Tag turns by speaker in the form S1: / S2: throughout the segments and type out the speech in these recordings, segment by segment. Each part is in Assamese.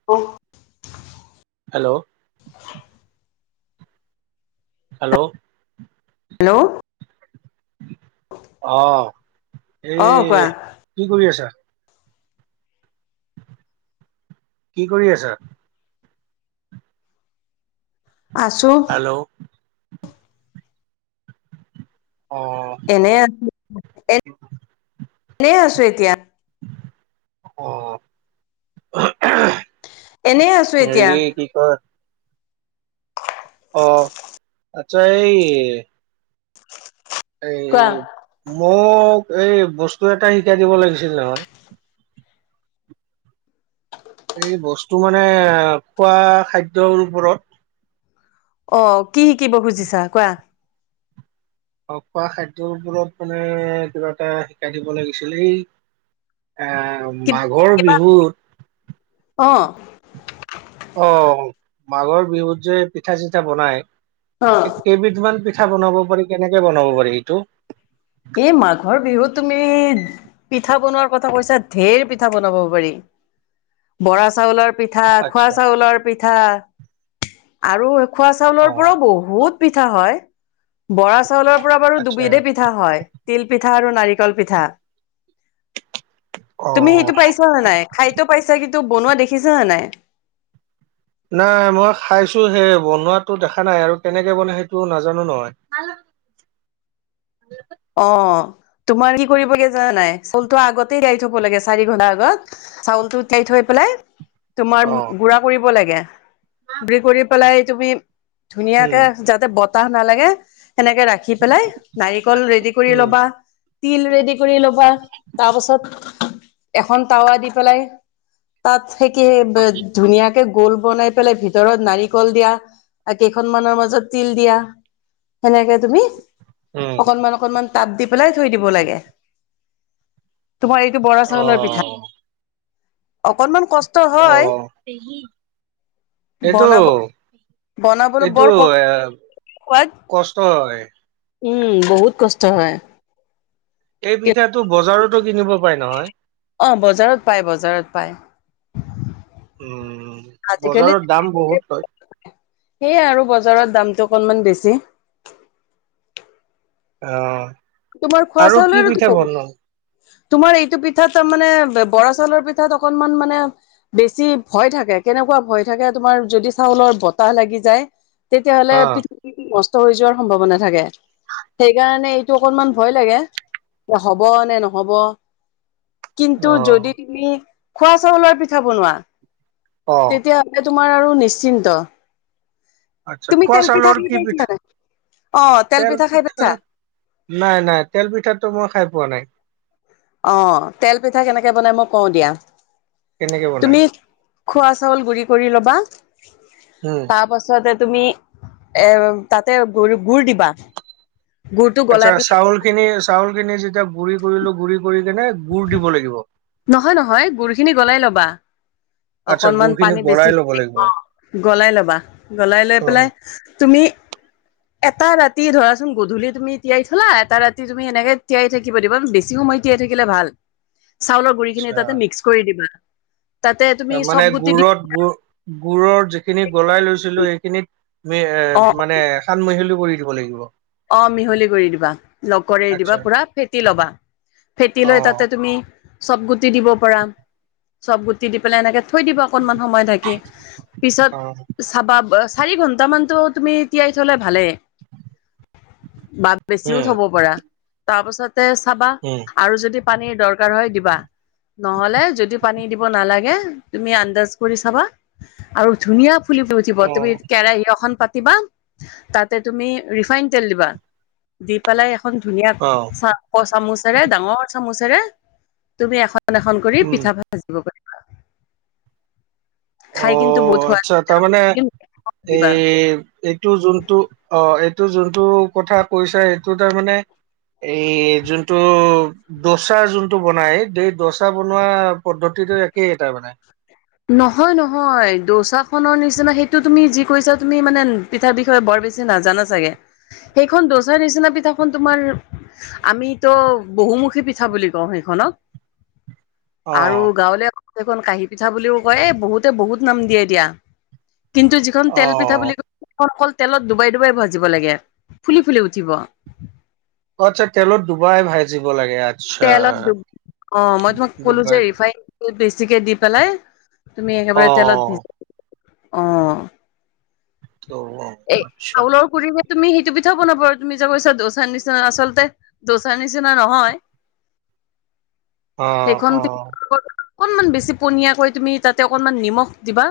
S1: [inaudible]
S2: Hello hello
S1: hello.
S2: অ',
S1: অ কোৱা
S2: এই কি কৰি আছা? কি কৰি আছা?
S1: আছো।
S2: হেল্ল'। অ'।
S1: এনে [unintelligible] এনে আছো এতিয়া।
S2: [unintelligible]
S1: এনে আছো এতিয়া
S2: হেৰি কি কয় অ', আচ্ছা এই
S1: কোৱা
S2: এই মোক এই বস্তু এটা শিকাই দিব লাগিছিল নহয়। এই বস্তু মানে খোৱা খাদ্যৰ ওপৰত
S1: অ', কি শিকিব খুজিছা কোৱা?
S2: খোৱা খাদ্যৰ উপৰত মানে কিবা এটা শিকাই দিব লাগিছিল এই এ মাঘৰ
S1: কিবা
S2: বিহুত
S1: অ'।
S2: অ' মাঘৰ বিহুত যে পিঠা চিঠা বনাই
S1: অ'।
S2: কেইবিধমান পিঠা বনাব পাৰি কেনেকে বনাব পাৰি সেইটো?
S1: এই মাঘৰ বিহুত তুমি পিঠা বনোৱাৰ কথা কৈছা, ঢেৰ পিঠা বনাব পাৰি বৰা চাউলৰ পিঠা খোৱা
S2: আচ্ছা
S1: চাউলৰ পিঠা আৰু খোৱা
S2: অ
S1: চাউলৰ পৰাও বহুত পিঠা হয়, বৰা চাউলৰ পৰা বাৰু
S2: আচ্ছা
S1: দুবিধে পিঠা হয় তিল পিঠা আৰু নাৰিকল পিঠা।
S2: অ
S1: তুমি সেইটো পাইছা নে নাই? খাইতো পাইছা কিন্তু বনোৱা দেখিছা নে নাই?
S2: নাই মই খাইছো হে বনোৱাটো দেখা নাই, আৰু কেনেকে বনাই সেইটো নাজানো নহয়।
S1: অ', তোমাৰ কি কৰিব লাগে জানা নাই? চাউলটো আগতেই তিয়াই থব লাগে চাৰি ঘণ্টা আগত চাউলটো তিয়াই থৈ পেলাই তোমাৰ
S2: অ
S1: গুৰা কৰিব লাগে, গুৰি কৰি পেলাই তুমি
S2: উম
S1: ধুনীয়াকে যাতে বতাহ নালাগে সেনেকে ৰাখি পেলাই নাৰিকল ৰেডী কৰি
S2: উম
S1: ল'বা তিল ৰেডি কৰি ল'বা তাৰ পাছত এখন টাৱা দি পেলাই তাত সেই কি ধুনীয়াকে গোল বনাই পেলাই ভিতৰত নাৰিকল দিয়া আ কেইখনমানৰ মাজত তিল দিয়া সেনেকে তুমি
S2: উম
S1: অকনমান অকনমান তাপ দি পেলাই থৈ দিব লাগে। তোমাৰ এইটো বৰা
S2: অ
S1: চাউলৰ পিঠা, অকনমান কষ্ট হয়
S2: অ' পেহী এইটো
S1: বনাব বনাবলৈ
S2: এইটো
S1: বৰ কষ্ট
S2: এ
S1: সোৱাদ
S2: কষ্ট হয়।
S1: উম বহুত কষ্ট হয়।
S2: এই
S1: কিন্তু
S2: পিঠাটো বজাৰতো কিনিব পায় নহয়।
S1: অ বজাৰত পায় বজাৰত পায়।
S2: উম
S1: আজিকালি
S2: বজাৰত দাম বহুত লয়।
S1: সেয়ে আৰু বজাৰত দামটো অকণমান বেছি।
S2: অ,
S1: তোমাৰ খোৱা
S2: আৰু
S1: চোৱা
S2: কি
S1: লৈও টো
S2: পিঠা
S1: বহুত-
S2: বনোৱা
S1: তোমাৰ এইটো পিঠাত তাৰ মানে বৰা চাউলৰ পিঠাত অকনমান মানে - বেছি ভয় থাকে কেনেকুৱা ভয় থাকে তোমাৰ যদি চাউলৰ বতাহ লাগি যায় - তেতিয়া হ'লে
S2: অ
S1: পিঠা গুৰি খিনি নষ্ট হৈ যোৱাৰ সম্ভাৱনা থাকে। সেইকাৰণে- টো অকনমান ভয় লাগে, এ হ'ব নে নহ'ব। কিন্তু
S2: অ
S1: যদি তুমি খোৱা চাউলৰ পিঠা বনোৱা,
S2: অ
S1: তেতিয়া- তেতিয়া তোমাৰ আৰু নিশ্চিন্ত।
S2: আচ্ছা
S1: তুমি
S2: খোৱা
S1: তেল পিঠা
S2: চাউলৰ
S1: খাই
S2: কি
S1: পাইছা নে
S2: পিঠা
S1: নাই, অ তেল পিঠা খাই পাইছা?
S2: নাই নাই তেল পিঠাটো মই খাই পোৱা নাই।
S1: অ তেল পিঠা কেনেকে বনাই মই কওঁ দিয়া।
S2: কেনেকে বনাই
S1: তুমি - খোৱা চাউল গুৰি কৰি ল'বা, তাৰ
S2: উম
S1: পাছত- তাৰ পাছতে তুমি এ তাতে গ গুড় দিবা। গুৰটো
S2: আচ্ছা,
S1: গলাই পেলাই
S2: চাউল খিনি চাউল খিনি যেতিয়া গুড়ি কৰিলো গুড়ি কৰি কিনে গুৰ দিব লাগিব।
S1: নহয় নহয় গুৰখিনি গলাই ল'বা।
S2: আচ্ছা
S1: অকনমান
S2: গুৰ খিনি
S1: পানী
S2: গলাই
S1: বেছিকে
S2: ল'ব
S1: দি
S2: লাগিব অ
S1: গলাই ল'বা, গলাই লৈ পেলাই তুমি- এটা ৰাতি ধৰাচোন গধূলি তুমি তিয়াই থলা এটা ৰাতি তুমি এনেকে তিয়াই থাকিব দিবা, বেছি সময়- তিয়াই থাকিলে ভাল, চাউলৰ গুৰি খিনি
S2: আচ্ছা
S1: তাতে মিক্স কৰি দিবা। তাতে তুমি
S2: মানে
S1: চব গুটি দি
S2: গুৰত গু গুৰৰ যিখিনি গলাই লৈছিলো সেইখিনিত-
S1: অ
S2: এ মানে খান মহিলি কৰি দিব লাগিব।
S1: অ মিহলি কৰি দিবা, লগ কৰি
S2: আচ্ছা
S1: দিবা পুৰা ফেটি লবা। ফেটি
S2: অ
S1: লৈ তাতে তুমি চবগুটি দিব পাৰা, চবগুটি দি পেলাই এনেকে- থৈ দিব অকনমান সময় ঢাকি,
S2: অ
S1: পিছত চাবা চাৰি ঘন্টামানটো তুমি তিয়াই থ'লে ভালে। বা বেছিও
S2: উম
S1: থব পাৰা, তাৰ পাছতে চাবা-
S2: উম
S1: আৰু যদি পানীৰ দৰকাৰ হয় দিবা। নহলে যদি পানী দিব নালাগে তুমি আন্দাজ কৰি চাবা আৰু ধুনীয়া- ফুলি উঠিব,
S2: অ
S1: তুমি কেৰাহী এখন পাতিবা তাতে তুমি ৰিফাইন তেল দিবা। দি পেলাই এখন ধুনীয়া
S2: অ
S1: চাহ- চামুচেৰে ডাঙৰ চামুচেৰে তুমি এখন এখন কৰি
S2: উম
S1: পিঠা- ভাজিব পাৰিবা।
S2: অ
S1: খাই কিন্তু বহুত
S2: আচ্ছা তাৰমানে
S1: সোৱাদ [unintelligible]
S2: এই এইটো যোনটো অ এইটো যোনটো কথা কৈছা সেইটো তাৰমানে- এই যোনটো- দচা যোনটো বনাই সেই দচা বনোৱা পদ্ধতিটো একেই তাৰ মানে।
S1: নহয় নহয় দোচাখনৰ নিচিনা সেইটো তুমি যি কৈছা তুমি মানে- পিঠাৰ বিষয়ে বৰ বেছি নাজানা চাগে, সেইখন দচাৰ নিচিনা পিঠাখন তোমাৰ- আমিতো বহুমুখী পিঠা বুলি কওঁ সেইখনক।
S2: অ
S1: আৰু গাঁৱলীয়াত ক'ব গলে কেইখন কাঁহি পি- পিঠা বুলিও কয় বহুতে বহুত নাম দিয়ে দিয়া। কিন্তু যিখন
S2: অ
S1: তেল পিঠা বুলি ক- সেইখন অকল তেলত ডুবাই ডুবাই ভাজিব লাগে ফুলি ফুলি উঠিব।
S2: অ আচ্ছা তেলত ডুবাই ভাজিব লাগে, আ-
S1: তেলত ডুবাই, অ মই তোমাক ক'লো যে
S2: ডুবাই
S1: ৰিফাইন- তেল বেছিকে দি পেলাই তুমি
S2: অ
S1: একেবাৰে তেলত ভিজ অ'!
S2: অ
S1: এই,
S2: আচ্ছা
S1: চাউলৰ গুৰি তুমি সেইটো পিঠাও বনাব পাৰা। তুমি যে কৈছা! দোচাৰ নিচিনা, আচলতে দোচাৰ নিচিনা নহয়।
S2: অ
S1: [unintelligible]
S2: অ
S1: অকনমান বেছি পনীয়াকৈ, তুমি তাতে, অকনমান নিমখ দিবা।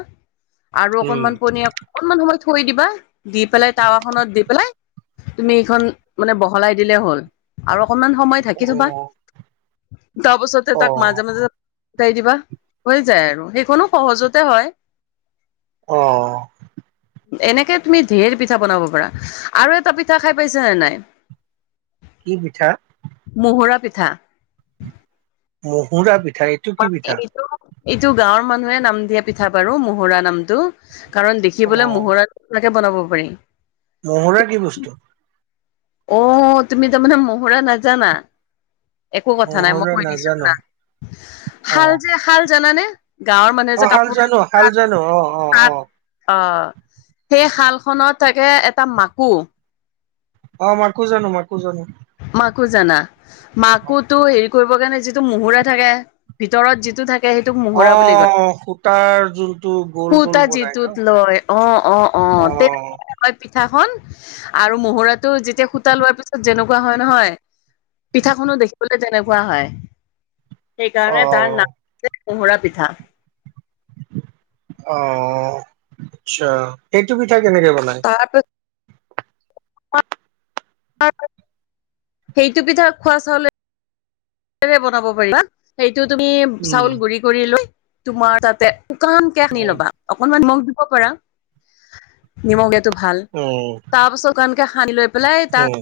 S1: আৰু
S2: উম
S1: অকনমান পনীয়া, অকনমান সময় থৈ দিবা। দি পেলাই, টাৱা খনত দি পেলাই। তুমি এইখন মানে, বহলাই দিলে হ'ল। আৰু অকনমান সময় থাকি
S2: অ
S1: থ'বা। তাৰপাছতে,
S2: অ
S1: তাক মাজে-মাজে উলটাই দিবা। হৈ যায় আৰু সেইখনো সহজতে হয়।
S2: অ'!
S1: এনেকে তুমি, ধেৰ পিঠা বনাব পাৰা। আৰু এটা পিঠা খাই পাইছা নে নাই?
S2: [inaudible] কি পিঠা?
S1: মহুৰা পিঠা।
S2: মহুৰা পিঠা। [unintelligible]
S1: এইটো, এইটো গাঁৱৰ মানুহে, নাম দিয়া পিঠা বাৰু মহুৰা নামটো। কাৰণ,
S2: অ
S1: দেখিবলে মহুৰা নিচিনাকে বনাব পাৰি।
S2: মহুৰা কি বস্তু?
S1: অ'! তুমি তাৰমানে, মহুৰা নাজানা? একো কথা নাই। মই
S2: মহুৰা
S1: কৈ দিছোঁ
S2: নাজানো
S1: শুনা!
S2: অ
S1: শাল যে শাল জানানে? গাঁৱৰ মানুহে
S2: অ'!
S1: যে
S2: শাল
S1: কাপোৰ
S2: জানোঁ, শাল
S1: তাত
S2: জানোঁ, অ' অ'
S1: তাত
S2: অ'!
S1: অ'! সেই শালখনত থাকে, এটা মাকো।
S2: অ'! মাকো জানোঁ, মাকো জানোঁ।
S1: মাকো জানা? মাকোটো সেৰি কৰিব কাৰণে, যিটো মহুৰা থাকে, ভিতৰত যিটো থাকে সেইটোক মহুৰা বুলি কয়।
S2: অ'! সূতাৰ যোন
S1: সূতা যিতোত লয়। অ' অ' অ'! তেনে হয়, পিঠা খন আৰু মহুৰাটো যেতিয়া, সুতা লোৱাৰ পিছত, যেনেকুৱা হয় নহয়। পিঠাখনো দেখিবলে, তেনেকুৱা হয়। সেইকাৰণে, তাৰ
S2: অ',
S1: নাম [unintelligible] মহুৰা পিঠা।
S2: অ'! আচ্ছা, সেইটো পিঠা কেনেকে বনাই?
S1: তাৰপি সেইটো পিঠা, ওখোৱা চাউলে [unintelligible] বনাব পাৰিবা। সেইটো তুমি
S2: উম,
S1: চাউল গুৰি কৰি লৈ, তোমাৰ তাতে শুকানকে হানি
S2: উম,
S1: ল'বা। অকণমান নিমখ দিব পাৰা। নিমখ দিয়টো ভাল!
S2: উম,
S1: তাৰপাছত, এনেকে সানি লৈ পেলাই, তাত
S2: উম,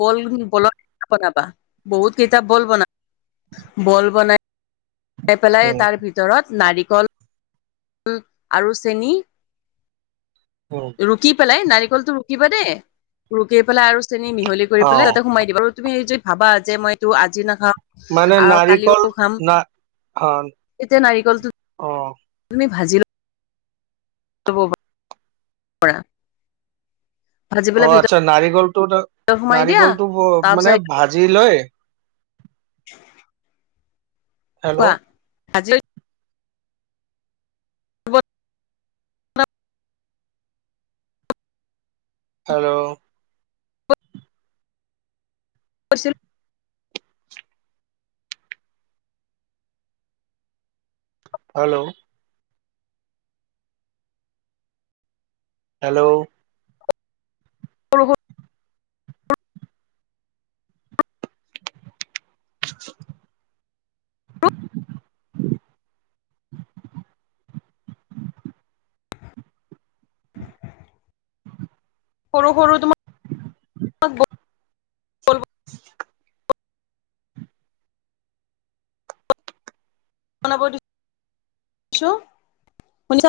S1: বল, বলত কাপ বনাবা। বহুত কেইটা বল বনাবা। বল বনাই বনাই পেলাই
S2: উম,
S1: তাৰ ভিতৰত, নাৰিকল আৰু চেনি
S2: উম!
S1: ৰুকি পেলাই, নাৰিকলটো ৰুকিবা দেই? ৰুকি পেলাই আৰু চেনি মিহলি কৰি পেলাই,
S2: অ',
S1: তাতে সোমাই দিবা আৰু। তুমি যদি ভাবা! যে মই এইটো আজি নাখাওঁ।
S2: মানে নাৰিকল,
S1: কালিও খাম
S2: না,
S1: তেতিয়া নাৰিকলটো
S2: অ' অ'!
S1: তুমি ভাজিলা। [unintelligible] ভাজি
S2: অ'!
S1: পেলাই
S2: আচ্ছা, নাৰিকলটোত,
S1: সোমাই দিয়া
S2: নাৰিকলটো
S1: তাৰ
S2: মানে,
S1: পিছত
S2: ভাজি লৈ
S1: [inaudible] কোৱা?
S2: হেল্ল'
S1: আজিলৈ [unintelligible]
S2: হেল্ল'?
S1: [unintelligible]
S2: হেল্ল' হেল্ল'
S1: সৰু
S2: [unintelligible] [inaudible]
S1: সৰু সৰু তো বল
S2: [unintelligible]
S1: শুনিছোঁ। শুনিছ?